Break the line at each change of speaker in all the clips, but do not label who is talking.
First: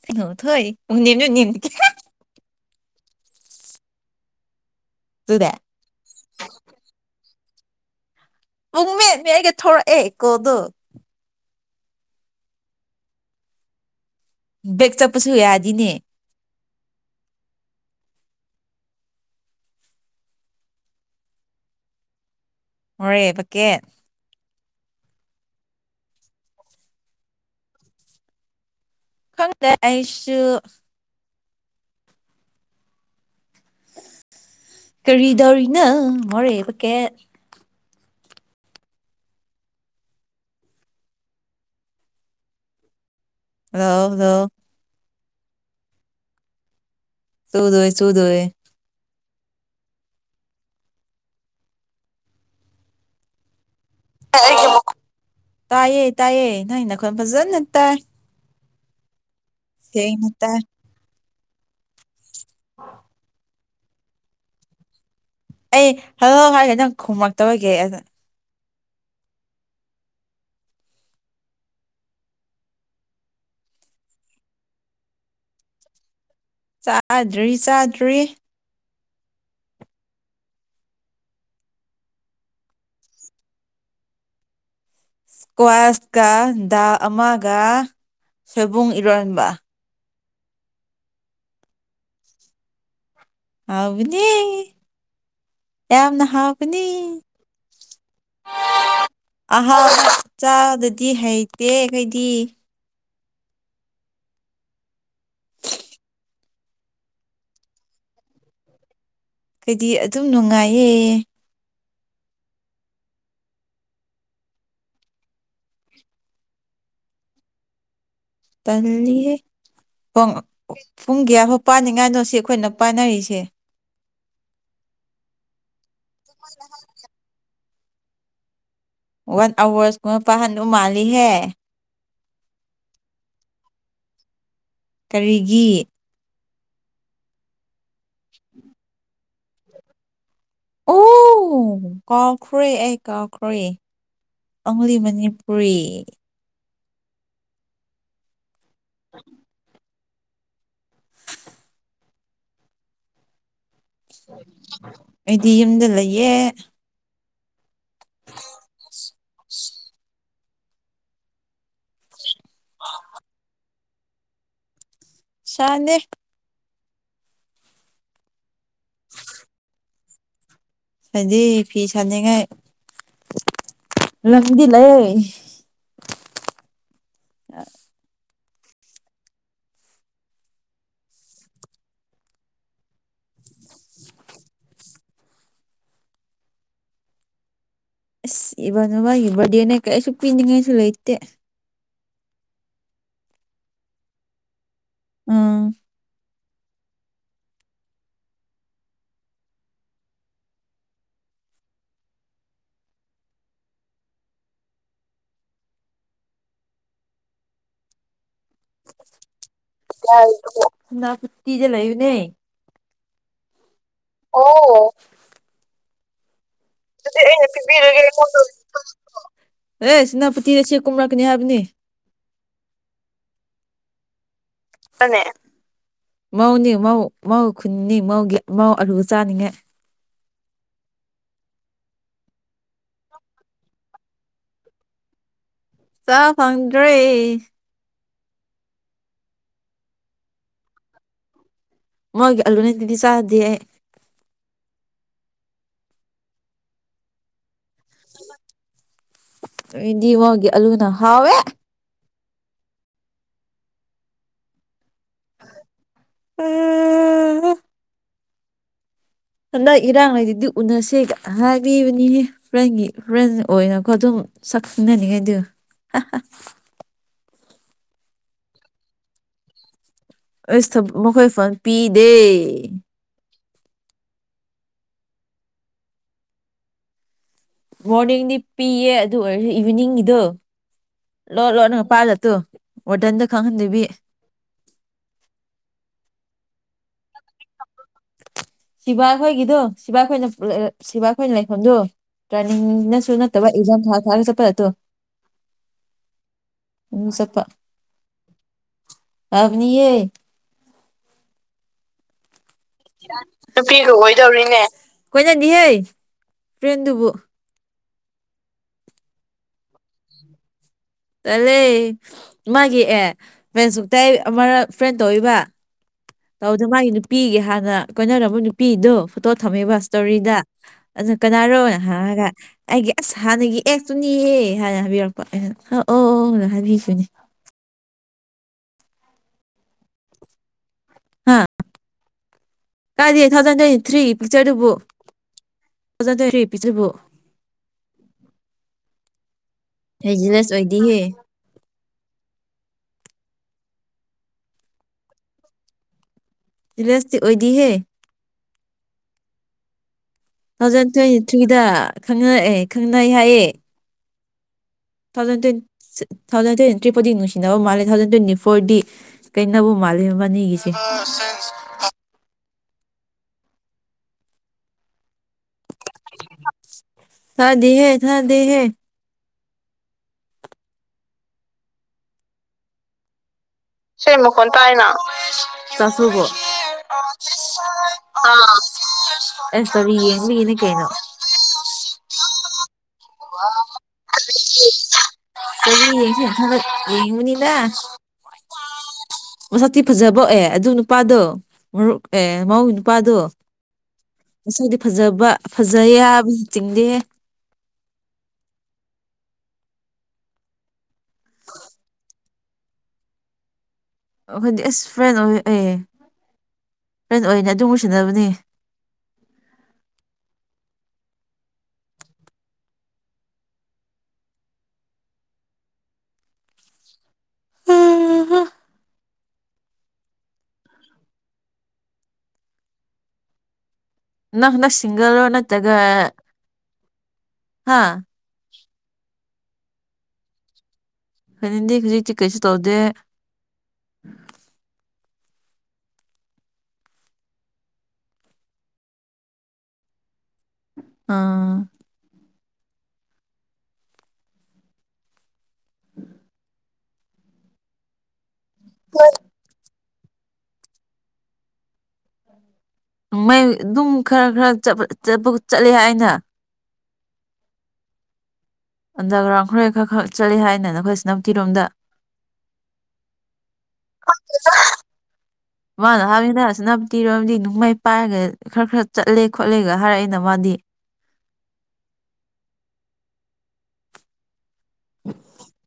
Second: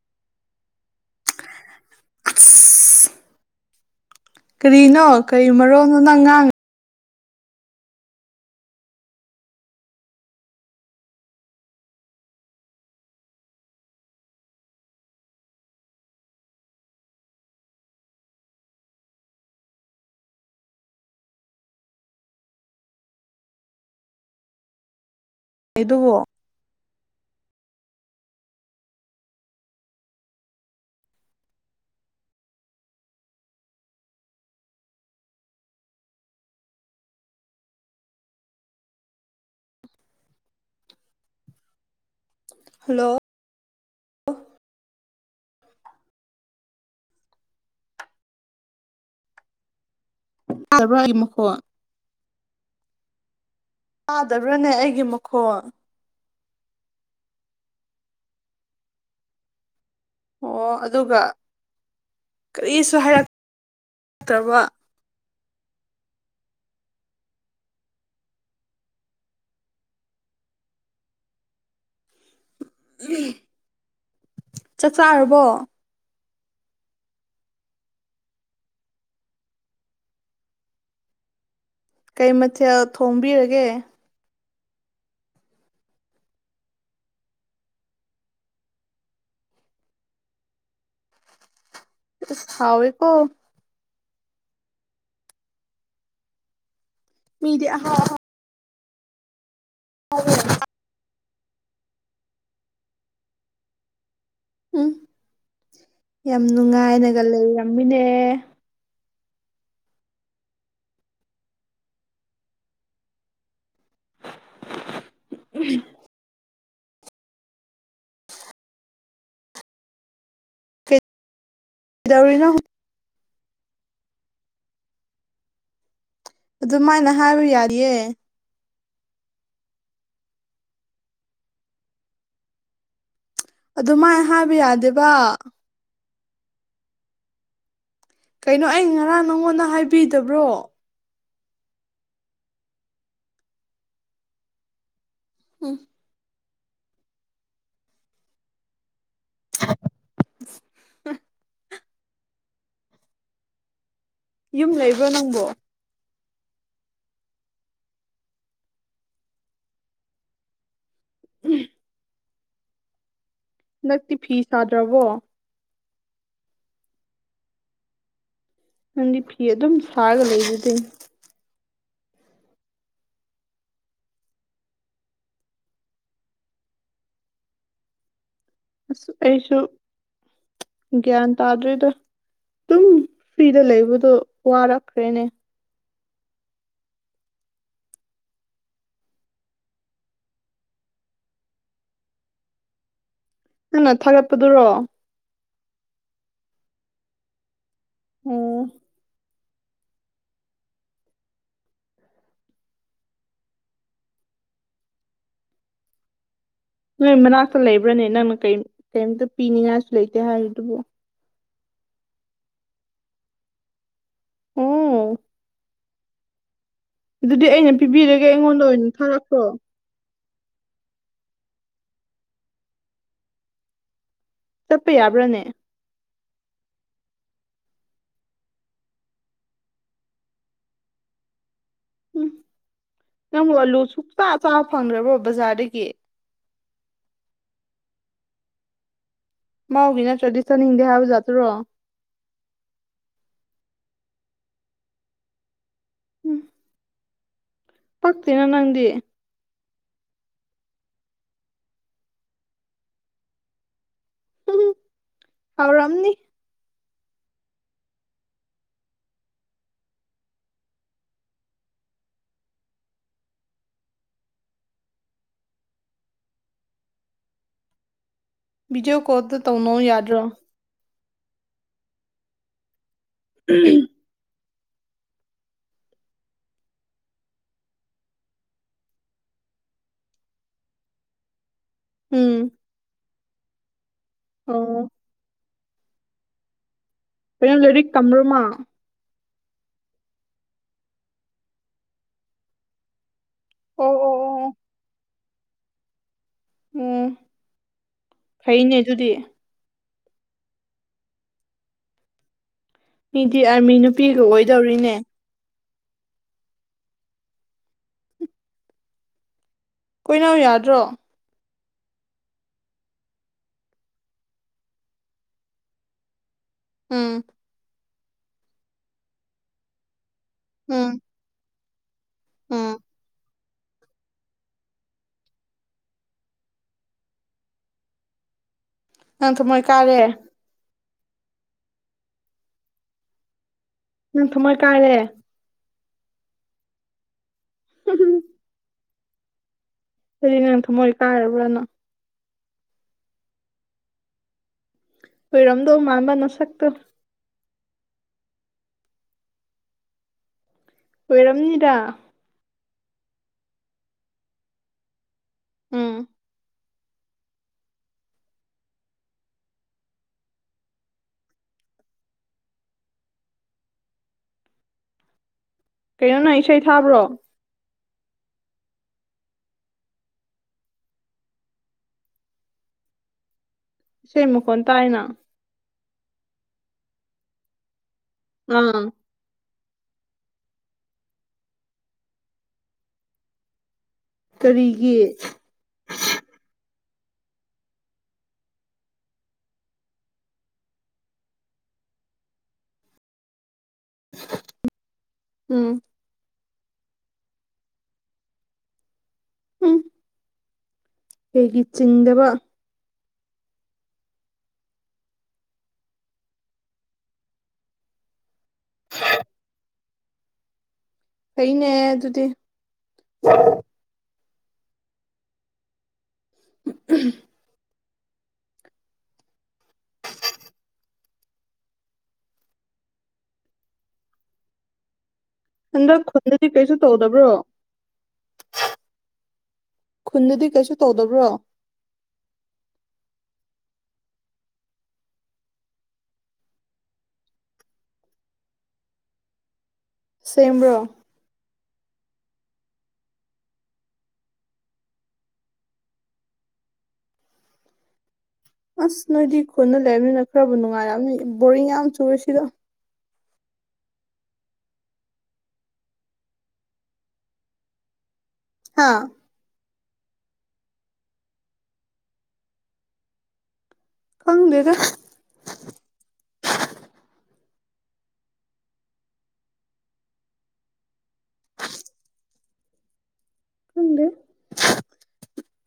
[inaudible] [unintelligible]
ꯑꯁ ꯀꯔꯤꯅꯣ ꯀꯩ
ꯇꯨꯗꯦ
ꯃꯔꯣꯜꯅꯣ ꯅꯪ ꯉꯥꯡꯉ
[unintelligible] ꯊꯣꯔꯛꯑꯦ ꯀꯣꯗꯨ꯫ ꯕꯦꯛ ꯆꯠꯄꯁꯨ ꯌꯥꯗꯤꯅꯦ꯫ ꯃꯣꯔꯦꯕꯀꯦ꯫
ꯑꯩꯗꯣ
ꯈꯪꯗꯦ ꯑꯩꯁꯨ ꯀꯔꯤꯗꯧꯔꯤꯅ ꯃꯣꯔꯦ ꯄꯦꯀꯦꯠ
ꯍꯜꯂꯣ꯫
Hello hello. ꯆꯨꯗꯣꯢꯌꯦ ꯆꯨꯗꯣꯏꯌꯦ꯫
[unintelligible] ꯇꯥꯗꯕ꯭ꯔꯅꯦ ꯑꯩꯒꯤ ꯃꯈꯣꯜ꯫
ꯇꯥꯏꯌꯦ ꯇꯥꯏꯌꯦ ꯅꯣꯢ ꯅꯈꯣꯜ ꯐꯖꯟꯅ ꯇꯥꯏ꯫ ꯁꯦꯡꯅ ꯇꯥꯢ꯫
ꯑꯣ ꯑꯗꯨꯒ ꯀꯔꯤꯁꯨ ꯍꯥꯏꯔꯛ ꯇꯕ [unintelligible]
ꯑꯩ ꯍꯜꯂꯣ ꯍꯥꯏꯒꯦ ꯅꯪ ꯈꯨꯝꯃꯛꯇꯕꯒꯤ ꯑꯗꯨꯅ
ꯆꯥꯛ ꯆꯥꯔꯕꯣ꯫
ꯆꯥꯗ꯭ꯔꯤ ꯆꯥꯗ꯭ꯔꯤ꯫
ꯀꯩ ꯃꯊꯦꯜ ꯊꯣꯡꯕꯤꯔꯒꯦ꯫
ꯏꯁꯀ꯭ꯋꯥꯁꯀ ꯗꯥꯜ ꯑꯃꯒ ꯁꯣꯏꯕꯨꯡ ꯏꯔꯣꯟꯕ꯫
ꯏꯁ ꯍꯥꯎꯋꯤꯀꯣ꯫
ꯍꯥꯎꯕꯅꯤ ꯌꯥꯕꯅ ꯍꯥꯥꯎꯕꯅꯤ꯫
ꯃꯤꯗꯤ ꯑꯍꯥꯎ ꯑꯍꯥꯎ
ꯑꯍꯥꯎꯕ ꯆꯥꯗꯗꯤ ꯍꯩꯇꯦ ꯑꯩꯩꯈꯣꯏꯗꯤ꯫
ꯎꯝ꯫ ꯌꯥꯝ ꯅꯨꯡꯉꯥꯏꯅꯒ ꯂꯩꯔꯝꯃꯤꯅꯦ꯫
ꯑꯩꯈꯣꯏꯗꯤ ꯑꯗꯨꯝ ꯅꯨꯡꯉꯥꯏꯌꯦ꯫ ꯇꯜꯂꯤꯍꯦ ꯄꯨꯡ ꯀꯌꯥꯐꯥꯎ ꯄꯥꯅꯤꯡꯉꯥꯏꯅꯣ ꯁꯤ
ꯀꯩꯗꯧꯔꯤꯅꯣ
ꯑꯩꯈꯣꯏꯅ ꯄꯥꯏꯅꯔꯤꯁꯦ꯫
ꯑꯗꯨꯃꯥꯏꯅ ꯍꯥꯏꯕ ꯌꯥꯗꯤꯌꯦ
ꯋꯥꯟ ꯑꯋꯥꯔꯁꯀꯨꯝꯕ ꯄꯍꯟꯗꯧ ꯃꯥꯜꯂꯤꯍꯦ꯫
ꯑꯗꯨ ꯃꯥꯏ ꯍꯥꯏꯕ ꯌꯥꯗꯦ꯫
ꯀꯔꯤꯒꯤ
ꯀꯩꯅꯣ ꯑꯩ ꯉꯔꯥꯡ ꯅꯪꯉꯣꯟꯗ ꯍꯥꯏꯕꯤꯗꯕ꯭ꯔꯣ꯫
ꯑꯣ ꯀꯥꯎꯈ꯭ꯔꯦ ꯑꯩ ꯀꯥꯎꯈ꯭ꯔꯦ ꯑꯪꯛꯂꯤ ꯃꯅꯤ
ꯎꯝ
ꯔꯤ [inaudible]
[inaudible] ꯌꯨꯝ ꯂꯩꯕ꯭ꯔꯣ ꯅꯪꯕꯣ
ꯑꯩꯗꯤ ꯌꯨꯝꯗ ꯂꯩꯌꯦ꯫
ꯎꯝ
[unintelligible]
ꯍꯟꯗꯛꯇꯤ ꯐꯤ ꯁꯥꯗ꯭ꯔꯕꯣ꯫
ꯁꯥꯅꯦ꯫
ꯅꯪꯗꯤ ꯐꯤ ꯑꯗꯨꯝ ꯁꯥꯔꯒ ꯂꯩꯗꯨꯗꯤ꯫
ꯍꯥꯏꯗꯤ ꯐꯤ ꯁꯥꯅꯤꯡꯉꯥꯏ ꯂꯪꯗꯤ ꯂꯩꯌꯦ꯫ [unintelligible]
ꯑꯁ ꯑꯩꯁꯨ ꯒ꯭ꯌꯥꯟ ꯇꯥꯗ꯭ꯔꯤꯗ꯫ ꯑꯗꯨꯝ ꯐ꯭ꯔꯤꯗ ꯂꯩꯕꯗꯣ ꯋꯥꯔꯛꯈ꯭ꯔꯦꯅꯦ꯫
ꯑꯁ ꯏꯕꯥꯅꯨꯕꯥꯒꯤ ꯕꯥꯔꯗꯦꯅꯦ ꯀꯩꯁꯨ ꯄꯤꯅꯤꯡꯉꯥꯏꯁꯨ ꯂꯩꯇꯦ꯫
ꯅꯪꯅ ꯊꯥꯒꯠꯄꯗꯨꯔꯣ꯫
ꯎꯝ
ꯎꯝ ꯅꯣꯏ ꯃꯅꯥꯛꯇ ꯂꯩꯕ꯭ꯔꯅꯦ ꯅꯪꯅ ꯀꯩ ꯀꯩꯝꯇ ꯄꯤꯅꯤꯡꯉꯥꯏ
ꯅꯥ ꯐꯨꯇꯤꯦ ꯂꯌꯨ ꯅ ꯑꯣ
ꯑꯗꯨꯗꯤ ꯑꯩꯅ ꯄꯤꯕꯤꯔꯒꯦ ꯑꯩꯉꯣꯟꯗ ꯑꯣꯏꯅ ꯊꯥꯔꯛꯈ꯭ꯔꯣ
[unintelligible] ꯑꯦꯁ ꯁꯦꯅꯥꯄꯇꯤꯗ ꯆꯦ ꯀꯨꯝꯔꯛꯀꯅꯤ ꯍꯥꯏꯕꯅꯤ꯫
ꯆꯠꯄ
ꯅꯅꯦ
ꯌꯥꯕ꯭ꯔꯅꯦ꯫
ꯃꯧꯅꯤ ꯃꯧ ꯃꯧ ꯈꯨꯟꯅꯤ ꯃꯧꯒꯤ ꯃꯧ ꯑꯔꯨ ꯆꯥꯅꯤꯡꯉꯦ꯫
ꯎꯝ ꯅꯪꯕꯨ ꯑꯂꯨ ꯁꯨꯛꯆꯥ ꯆꯥꯕ ꯐꯪꯗ꯭ꯔꯕꯣ ꯕꯖꯥꯔꯗꯒꯤ꯫
ꯆꯥ ꯐꯡꯗ꯭ꯔꯦ
ꯃꯥꯒꯤ ꯅꯠꯇ꯭ꯔꯗꯤ ꯆꯠꯅꯤꯡꯗꯦ ꯍꯥꯏꯕꯖꯥꯠꯇꯨꯔꯣ
ꯃꯣꯏꯒꯤ ꯑꯜꯂꯨꯅꯠꯇꯤꯗꯤ ꯆꯥꯗꯦ ꯑꯩ
ꯄꯥꯛꯇꯅ ꯅꯪꯗꯤ
ꯗꯤ ꯋꯥꯦ ꯑꯜꯨꯅ ꯍꯋꯦ
ꯎꯝ ꯍꯥꯎꯔꯝꯅꯤ
ꯎꯝ ꯍꯟꯗꯛ ꯏꯔꯥꯡꯉꯩꯗꯨꯗꯤ ꯎꯅꯁꯦꯒ ꯍꯥꯏꯕꯤꯕꯅꯤꯍꯦ ꯐ꯭ꯔꯦꯟꯒꯤ ꯐ꯭ꯔꯦꯟ ꯑꯣꯏꯅꯀꯣ ꯑꯗꯨꯝ ꯁꯛꯅꯅꯤꯡꯉꯥꯏꯗꯨ
ꯕꯤꯗꯤꯑꯣ ꯀꯣꯜꯗ ꯇꯧꯅꯧ ꯌꯥꯗ꯭ꯔꯣ
ꯑꯩꯁ ꯃꯈꯣꯏ ꯐꯣꯟ ꯄꯤꯗꯦ
ꯎꯝ
ꯃꯣꯔꯅꯤꯡꯗꯤ ꯄꯤꯌꯦ ꯑꯗꯨ ꯑꯣꯏꯔꯁꯨ ꯏꯚꯤꯅꯤꯡꯒꯤꯗꯣ ꯂꯣ ꯂꯣ ꯪ ꯄꯥꯏꯜꯂꯠꯇꯣ
ꯎꯝ
ꯑꯣꯇꯟꯗ ꯈꯪꯍꯟꯗꯕꯤ
ꯑꯣ ꯀꯩꯅꯣ ꯂꯩꯔꯤ ꯀꯝꯔꯃꯥ
ꯁꯤꯕꯥ ꯑꯩꯈꯣꯏꯒꯤꯗꯣ ꯁꯤꯕꯥ ꯑꯩꯈꯣꯏꯅ ꯁꯤꯕꯥ ꯑꯩꯈꯣꯏꯅ ꯂꯩꯐꯝꯗꯨꯣ ꯇ꯭ꯔꯥꯅꯤꯡꯅꯁꯨ ꯅ ꯊꯃ ꯏꯖꯥꯝ
ꯑꯣ
ꯊꯥ
ꯑꯣ
ꯊꯥꯒ
ꯑꯣ
ꯆꯄꯔꯠꯇꯣ ꯎ
ꯎꯝ
ꯆ
ꯐꯩꯅꯦ ꯑꯗꯨꯗꯤ
ꯑꯕꯅꯤꯌꯦ
ꯃꯤꯗꯤ ꯑꯥꯔꯃꯤ
ꯅꯨꯄꯤ ꯂ
ꯅꯨꯄꯤꯒ
ꯑꯣꯏꯗꯧꯔꯤꯅꯦ ꯀꯣꯏꯅꯗꯤꯍꯦ ꯐ꯭ꯔꯦꯟꯗꯨꯕꯨ
ꯀꯣꯏꯅꯥꯎ ꯌꯥꯗ꯭ꯔꯣ
ꯇꯂꯦ ꯃꯥꯒꯤ ꯑꯦ ꯐ꯭ꯔꯦꯟ ꯁꯛꯇꯥꯏ ꯑꯃ ꯐ꯭ꯔꯦꯟ ꯇꯧꯕ ꯇꯧꯗ ꯃꯥꯒꯤ
ꯎꯝ
ꯅꯨꯄꯤꯒꯤ ꯍꯥꯟꯅ ꯀꯣꯏꯅꯔꯝꯕ ꯅꯨꯄꯤꯗꯨꯣ ꯐꯣꯇꯣ ꯊꯝꯃꯦꯕ ꯏꯁꯇꯧꯔꯤꯗ
ꯎꯝ
ꯑꯗꯨ ꯀꯅꯥꯅꯣꯅ ꯍꯥꯏꯔꯒ
ꯎꯝ
ꯑꯩꯒꯤ ꯑꯁ ꯍꯥꯟꯅꯒꯤ ꯑꯦꯁꯛꯇꯨꯅꯤꯍ ꯍꯥꯏꯅ ꯍꯥꯏꯕꯤꯔꯛꯄ ꯑꯩꯅ ꯍ ꯍꯥꯏꯕꯤꯁꯤꯅꯦ
ꯅꯪ ꯊ ꯃꯣꯏ ꯀꯥꯔꯦ
ꯑ ꯀꯥꯏꯗ ꯊꯥꯎꯖꯟ ꯇ꯭ꯋꯦꯟꯇꯤ ꯊ꯭ꯔꯤ
ꯅꯪ ꯊꯃꯣꯏ
ꯄꯤꯛꯆꯗꯨꯕꯨ
ꯀꯥꯏꯔꯦ
ꯑꯣꯖꯗꯔꯦ ꯄꯗꯕꯣ ꯍꯦ
ꯁꯤꯗꯤ
ꯖꯤꯂꯁ
ꯅꯪ ꯊꯃꯣꯏ
ꯑꯣꯏꯗꯤꯍꯦ
ꯀꯥꯏꯔꯕ꯭ꯔꯥꯅ ꯑꯣꯏꯣꯏꯔꯝꯗꯣ ꯃꯥꯡꯥꯟꯕ ꯅ ꯁꯛꯇ
ꯗ꯭ꯔꯦꯁꯇꯤ ꯑꯣꯏꯗꯤꯍꯦ ꯇ ꯊꯥꯎꯖꯟ ꯇ꯭ꯋꯦꯟꯇꯤ ꯊ꯭ꯔꯤꯗ
ꯑꯣꯏꯔꯝꯅꯤꯗ
ꯈꯪꯅꯔꯑꯦ ꯈꯪꯅꯩ ꯍꯥꯏꯌꯦꯦ ꯊꯥꯎꯖꯟ ꯇꯦꯟ
ꯎꯝ
ꯊꯥꯎꯖꯟ ꯇꯦꯟ ꯇ꯭ꯔꯤꯄꯨꯗꯤꯡ ꯅꯨꯡꯁꯤꯅꯕ ꯃꯥꯜꯂꯦ ꯊꯥꯎꯖꯟ ꯇ꯭ꯋꯦꯟꯇꯤ ꯐꯣꯔꯗꯤ ꯀꯩꯅꯕꯨ ꯃꯥꯜꯂꯦ ꯃꯅꯤꯒꯤꯁꯦ
ꯀꯩꯅꯣ ꯅꯪ ꯏꯁꯩ ꯊꯥꯕ꯭ꯔꯣ
ꯊꯗꯤꯦꯍꯦ ꯊꯗꯤꯦꯍꯦ
ꯏꯁꯩ
ꯁꯤꯃꯀꯣꯟ
ꯃꯈꯣꯟ
ꯇꯥꯏꯅ ꯆꯁꯨꯒꯣ ꯑ
ꯑꯥ
ꯑꯦ ꯌꯦꯡꯅ ꯀꯩꯅꯣ
ꯀꯔꯤꯒꯤ
ꯀ ꯌꯦ ꯊꯃ ꯌꯦꯉꯉꯅꯤꯗ ꯃꯁꯇꯤ ꯐꯖꯕ ꯑꯦ ꯑꯗꯨ ꯅꯨꯄꯥꯗꯣ ꯃꯔꯨꯞ ꯑꯦ ꯃꯧꯒꯤ ꯅꯨꯄꯥꯗꯣ ꯉꯁꯥꯏꯗꯤ ꯐꯖꯕ
ꯎꯝ
ꯐꯖ ꯌꯥꯕꯁꯨ ꯆꯤꯡꯗꯦ
ꯎꯝ ꯀꯩꯒꯤ ꯆꯤꯡꯗꯕ
ꯑꯩꯈꯣꯏꯗꯤ ꯑꯁ ꯐ꯭ꯔꯦꯟ ꯑꯣꯏ ꯑꯦ ꯐ꯭ꯔꯦꯟ ꯑꯣꯏꯅꯤ ꯑꯗꯨꯕꯨꯨ ꯁꯤꯟꯅꯅꯕꯅꯦ
ꯀꯩꯅꯦ ꯑꯗꯨꯗꯤ ꯎ
ꯅꯪ ꯁꯤꯁꯤꯡꯒꯔ ꯅ
ꯍꯟꯗꯛ ꯈꯨꯟꯗꯗꯤ ꯀꯩꯁꯨ ꯇꯧꯗꯕ꯭ꯔꯣ
ꯍꯥ
ꯈꯨꯟꯗꯗꯤ ꯀꯩꯁꯨ ꯇꯧꯗꯕ꯭ꯔꯣ
ꯐꯅꯗꯤ ꯍꯧꯖꯤꯛꯇꯤ ꯀꯩꯁꯨ ꯇꯧꯗꯦ
ꯁꯦꯡꯕ꯭ꯔꯣ
ꯑꯥ [inaudible]
ꯑꯁ ꯅꯣꯏꯗꯤ ꯈꯨꯅ ꯂꯩꯕꯅꯤꯅ ꯈꯔꯕꯨ ꯅꯨꯡꯉꯥꯏꯔꯅꯤ ꯕꯔꯤꯡ ꯌꯥꯝ ꯆꯨꯔꯦ ꯁꯤꯗꯣ
ꯃ ꯑꯗꯨꯝ ꯈꯔ ꯈꯔ ꯆꯠꯄ ꯆꯠꯂꯦ ꯍꯥꯏꯅ
ꯍꯥ
ꯑꯟꯗꯔꯒ꯭ꯔꯥꯎꯟ ꯈꯔ ꯈꯔ ꯈꯔ ꯆꯠꯂꯤ ꯍꯥꯏꯅ ꯑꯩꯈꯣꯏ ꯁꯤ ꯅꯝꯇꯤꯔꯣꯝꯗ
ꯀꯪꯗꯦꯗ
ꯃꯥꯅ ꯍꯥꯏꯃꯤꯗꯁꯤꯅ ꯇꯤꯔꯨꯔꯕꯗꯤ ꯅꯅꯨꯡꯃꯩ ꯄꯥꯏꯔꯒ ꯈꯔꯥ ꯈꯔꯥ ꯆꯠꯂꯦ ꯈꯣꯠꯂꯦꯒ ꯍꯥꯏꯔꯛꯑꯏꯅ ꯃꯥꯗꯤ
[unintelligible] ꯈꯪꯗꯦ
[unintelligible]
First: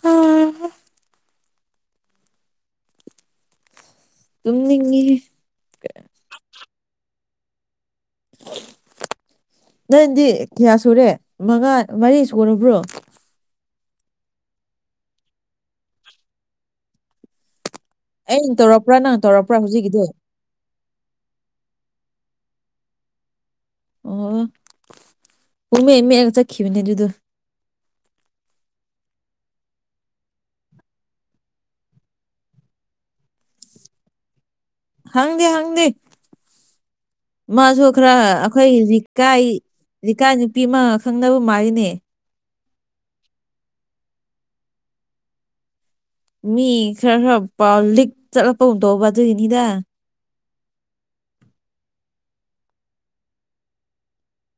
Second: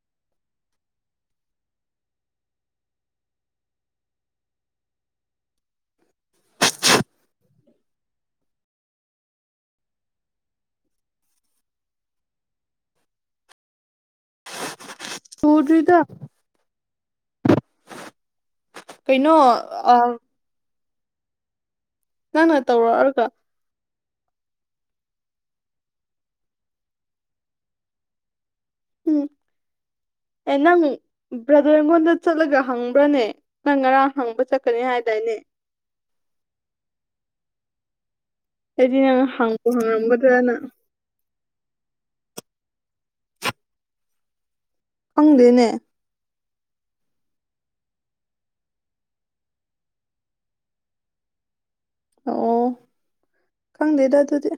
ꯍꯥꯍꯥ [unintelligible] ꯇꯨꯝꯅꯤꯉꯥ ꯅꯪꯗꯤ ꯀꯤꯌꯥ ꯁꯨꯔꯦ ꯃꯉꯥ ꯃꯔꯤ ꯁꯨꯔꯕ꯭ꯔꯣ
ꯇꯔꯤꯗ
ꯑꯩꯅ ꯇꯧꯔꯛꯄ꯭ꯔꯥ ꯅꯪ ꯇꯧꯔꯛꯄ꯭ꯔꯥ ꯍꯧꯖꯤꯛꯀꯤꯗꯤ
ꯅ ꯅ ꯇꯧꯔꯣꯑꯔꯒ
ꯑꯣ ꯎꯃꯦ ꯃ ꯆꯈꯈꯤꯕꯕꯅꯦ ꯑꯗꯨꯗ
ꯎꯝ ꯑꯦ ꯅꯪ ꯕ꯭ꯔꯗꯔꯉꯣꯟꯗ ꯆꯠꯂꯒ ꯍꯪꯕ꯭ꯔꯅꯦ ꯅꯪ ꯉꯔꯥꯡ ꯍꯪꯕ ꯆ
ꯍꯪꯗꯦ ꯍꯪꯗꯦ ꯃꯥꯁꯨꯣꯈ꯭ꯔꯥ ꯑꯩꯈꯣꯏ
ꯑꯩꯗꯤ ꯅꯪ
ꯂꯩꯔꯤꯀꯥꯏ
ꯍꯪꯕꯨ
ꯂꯩꯔꯤꯀꯥꯏ
ꯍꯪꯉꯝꯒꯗ꯭ꯔꯅ
ꯅꯨꯄꯤ ꯑꯃ ꯈꯪꯅꯕ ꯃꯥꯔꯤꯅꯦ
ꯐꯪꯗꯅꯦ
ꯃꯤ ꯈꯔꯥ ꯈꯔꯥ ꯄꯥꯎ ꯂꯤꯛ ꯆꯠꯂꯛ ꯄꯒꯨꯝ ꯇꯧꯕ ꯑꯗꯨꯒꯤꯅꯤꯗ
ꯑꯣ ꯈꯪꯗꯦꯗ ꯑꯗꯨꯗꯤ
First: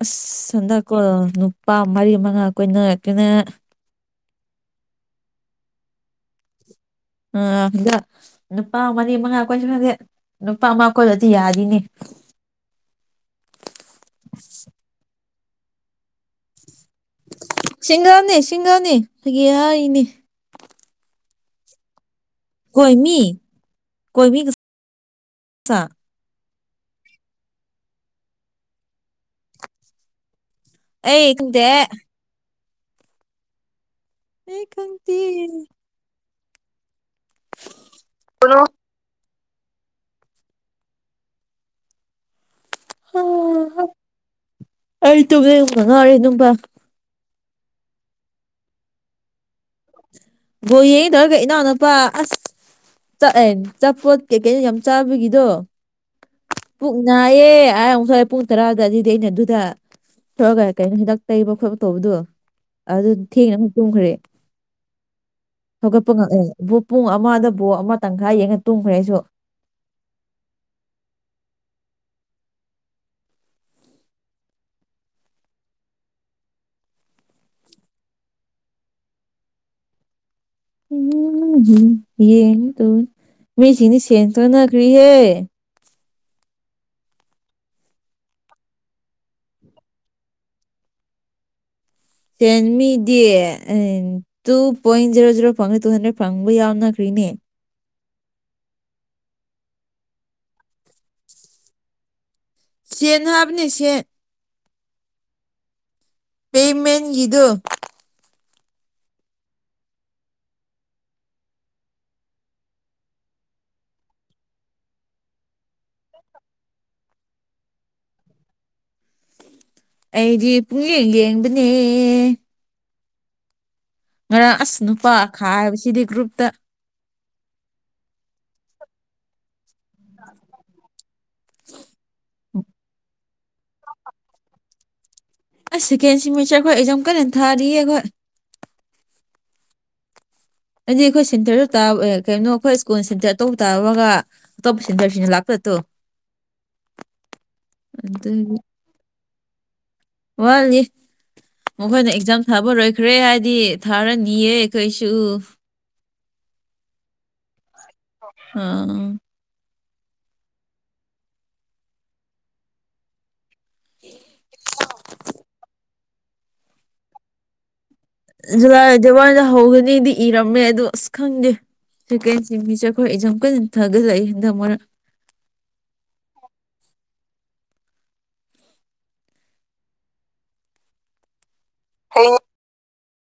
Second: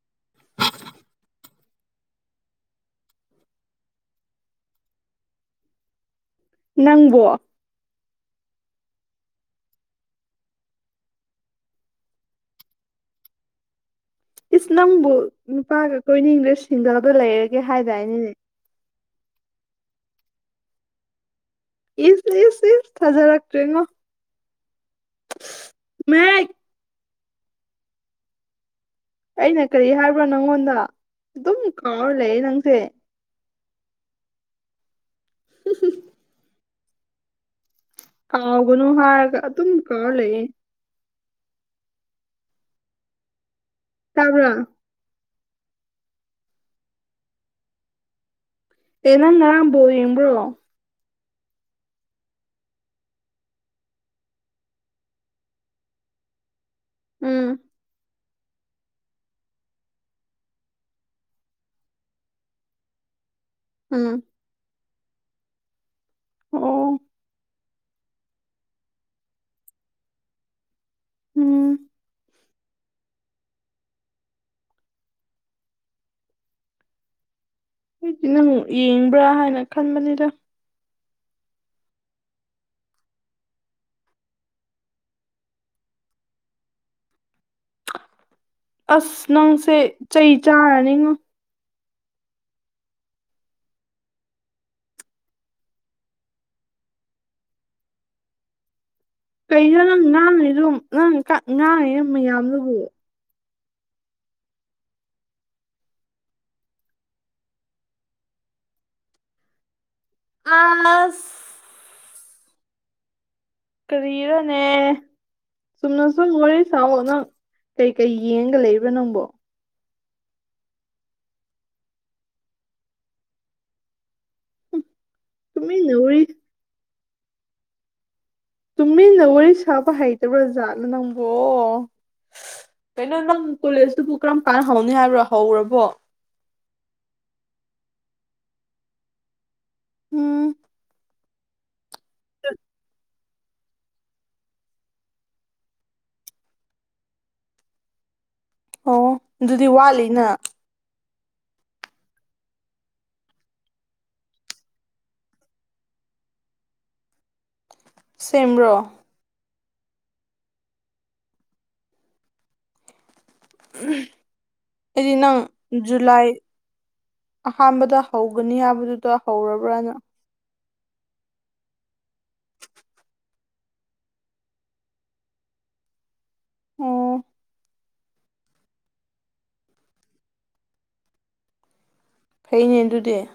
ꯑꯁ ꯍꯟꯗꯛꯀꯣ ꯅꯨꯄꯥ ꯃꯔꯤ ꯃꯉꯥ ꯀꯨꯏꯅ ꯔꯨꯛꯇꯅ
ꯅꯪꯕꯣ
ꯟꯗ ꯅꯨꯄꯥ ꯃꯔꯤ ꯃꯉꯥ ꯀꯣꯏꯁꯨ ꯈꯗꯦ ꯅꯨꯄꯥ ꯑꯃ ꯀꯣꯏꯕꯗꯤ ꯌꯥꯔꯤꯅꯤ
ꯏꯁ ꯅꯝꯕꯨ ꯅꯨꯄꯥꯒ ꯀꯣꯏꯅꯤꯡꯗ ꯁꯤꯡꯗꯗ ꯂꯩꯔꯒꯦ ꯍꯥꯏꯗꯅꯏꯅꯤꯅꯦ
ꯁꯤꯡꯒꯅꯦ ꯐꯥꯒꯤ ꯍꯥꯏꯔꯤꯅꯦ
ꯏꯁ ꯏꯁ ꯏꯁ
ꯀꯣꯏꯃꯤ
ꯊꯥꯖꯔꯛꯇ꯭ꯔꯦꯉꯣ
ꯀꯣꯏꯃꯤ ꯀꯁꯥ,
ꯃꯥ ꯑꯩꯅ ꯀꯔꯤ ꯍꯥꯏꯕ꯭ꯔꯣ ꯅꯪꯉꯣꯟꯗ
ꯑꯩ
ꯑꯗꯨꯝ
ꯈꯪꯗꯦ
ꯀꯥꯎꯔ ꯂꯩ ꯅꯪꯁꯦ
ꯑꯩ ꯈꯪꯗꯦꯌꯦ
ꯀꯥꯎꯒꯨꯅꯨ ꯍꯥꯏ ꯑꯗꯨꯝ ꯀꯥꯎꯔꯒꯥ ꯂꯩꯔꯦ
[unintelligible]
ꯇꯥꯕ꯭ꯔ
ꯑꯩ ꯇꯨꯝꯅꯨꯪꯕꯅꯥ ꯉꯥꯑꯣꯔꯦ ꯅꯨꯄꯥ
ꯑꯦ ꯅꯪ ꯉꯔꯥꯡꯕ ꯌꯦꯡꯕ꯭ꯔꯣ
ꯕꯥꯜꯂ ꯌꯦꯡꯗꯔꯒꯦ ꯇꯥꯔꯒꯥ ꯏꯅꯥꯎ ꯅꯄꯥ ꯑꯁ ꯆꯥꯛꯂꯦ ꯆꯥꯄꯣꯠ ꯀꯩꯀꯩꯅꯣ ꯌꯥꯝ ꯆꯥꯕꯒꯤꯗꯣ ꯄꯨꯡ
ꯎꯝ
ꯅꯥꯏꯌꯦ ꯑ ꯑꯃꯨꯛꯁꯨ ꯍꯥꯏ ꯄꯨꯡ ꯇꯔꯥꯗ ꯑꯗꯨꯏꯗꯤ ꯑꯩꯅ ꯑꯗꯨꯗ ꯊꯔꯒ ꯀꯩꯅꯣ ꯍꯤꯗꯥꯛ ꯇꯩꯕ ꯈꯣꯠꯄ ꯇꯧꯕꯗꯣ ꯑꯗꯨ ꯊꯦꯡꯅ ꯑꯃꯨꯛ ꯇꯣꯡꯈ꯭ꯔꯦ
ꯎꯝ
ꯍꯧꯒꯠꯄ ꯉꯛꯅ ꯕꯥꯜꯂ
ꯑꯣ
ꯄꯨꯡ ꯑꯃꯗ ꯕꯥꯜꯂ ꯑꯃ ꯇꯪꯈꯥꯏ ꯌꯦꯡꯉ ꯇꯨꯝꯈ꯭ꯔꯦ ꯑꯩꯁꯨ
ꯎꯝ ꯑꯩꯗꯤ ꯅꯪꯛ ꯌꯦꯡꯕ꯭ꯔꯥ ꯍꯥꯏꯅ ꯈꯟꯕꯅꯤꯗ
ꯎꯝ ꯍꯨꯃ ꯍꯌꯦ ꯇꯣ ꯃꯤꯁꯤꯅꯤ ꯁꯦꯟꯇꯔꯅꯅꯥꯈꯔꯤ ꯍꯦ
ꯑꯁ ꯅꯪꯁꯦ ꯆꯩ ꯆꯥꯔꯅꯤꯉꯣ
ꯆꯦꯟꯃꯤꯗꯤ ꯎꯝ ꯇꯨ ꯄꯣꯏꯟ ꯖꯦꯔꯣ ꯖꯦꯔꯣ ꯐꯪꯉꯦ ꯇꯨ ꯍꯟꯗ꯭ꯔꯦꯗ ꯐꯪꯕ ꯌꯥꯎꯅꯈ꯭ꯔꯤꯅꯦ
ꯀꯩꯗꯣ ꯅꯪ ꯉꯥꯡꯉꯤꯔꯣ ꯅꯪ ꯉꯥꯡꯉꯤꯔꯥ ꯃꯌꯥꯝꯗꯨꯕꯨ
ꯁꯦꯠ ꯍꯥꯏꯕꯅꯦ ꯁꯦꯠ ꯄꯦꯃꯦꯟ ꯌꯦꯗ
ꯑꯁ ꯀꯔꯣꯅꯦ ꯆꯨꯝꯅꯁꯨꯨꯝ ꯌꯥꯔꯦ ꯁꯥꯎ ꯅꯪ ꯀꯩꯀꯩ ꯌꯦꯡꯒ ꯂꯩꯕ꯭ꯔꯥ ꯅꯪꯕꯣ
ꯑꯩꯗꯤ ꯄꯨꯛꯅꯤꯡ ꯌꯦꯡꯕꯅꯦ ꯉꯔꯥꯡ ꯑꯁ ꯅꯨꯄꯥ
ꯇꯨꯃꯤꯟꯅ
ꯈꯥꯏꯕꯁꯤꯗꯤ
ꯋꯥꯔꯤ
ꯒ꯭ꯔꯨꯞꯇ
ꯇꯨꯃꯤꯟꯅ ꯋꯥꯔꯤ ꯁꯥꯕ ꯍꯩꯇꯕ꯭ꯔꯖꯥꯠꯅ ꯅꯪꯕꯣ ꯀꯩꯅꯣ ꯅꯪ ꯀꯣꯂꯦꯖꯇꯨꯕꯨ ꯀꯔꯝ ꯀꯥꯟꯅ ꯍꯧꯅꯤ ꯍꯥꯏꯕ꯭ꯔꯣ ꯍꯧꯔꯕꯣ
ꯁꯦꯀꯦꯟ ꯁꯤꯃꯤꯁꯇꯔ ꯒꯤ ꯑꯦꯛꯖꯥꯝ ꯀꯟꯅꯥ ꯊꯔꯤꯌꯦ ꯑꯈꯣꯏ
ꯎꯝ
ꯍꯥꯏꯗꯤ ꯑꯩꯈꯣꯏ ꯁꯦꯟꯇꯔꯗ ꯇꯥ ꯀꯩꯅꯣ ꯑꯩꯈꯣꯏ ꯁ꯭ꯀꯨꯜꯇ ꯑꯇꯣꯞꯄ ꯇꯥꯑꯒ ꯑꯇꯣꯞꯄ ꯁꯤꯗꯔꯁꯤꯅ ꯂꯥꯛꯄꯗꯠꯇꯣ [unintelligible]
ꯑꯣ ꯑꯗꯨꯗꯤ ꯋꯥꯠꯂꯤꯅ
ꯌꯠꯂꯤ ꯃꯈꯣꯏꯅ ꯑꯦꯛꯖꯥꯝ ꯊꯥꯕ ꯂꯣꯏꯈ꯭ꯔꯦ ꯍꯥꯏꯗꯤ ꯊꯥꯔꯅꯤꯌꯦ ꯑꯩꯈꯣꯏꯁꯨ
ꯁꯦꯝꯕ꯭ꯔꯣ
[unintelligible]
ꯑꯩꯗꯤ ꯅꯪ ꯖꯨꯂꯥꯏ ꯑꯍꯥꯟꯕꯗ ꯍꯧꯒꯅꯤ
ꯖꯨꯂꯥꯏ
ꯍꯥꯏꯕꯗꯨꯗꯣ
ꯗꯦꯋꯥꯏꯗ
ꯍꯧꯔꯕ꯭ꯔꯅ
ꯍꯧꯒꯅꯤꯗꯤ ꯏꯔꯝꯃꯦ ꯑꯗꯣ ꯑꯁ ꯈꯪꯗꯦ ꯁꯦꯀꯦꯟ ꯃꯤꯁꯦ ꯑꯩꯈꯣꯏ ꯑꯦꯛꯖꯥꯝ ꯀꯖ ꯊꯥꯒꯠꯂꯛꯏ ꯍꯟꯗꯛ ꯃꯣꯏꯅ
ꯑꯣ
[unintelligible]
ꯍꯩꯅꯦ ꯑꯗꯨꯗꯤ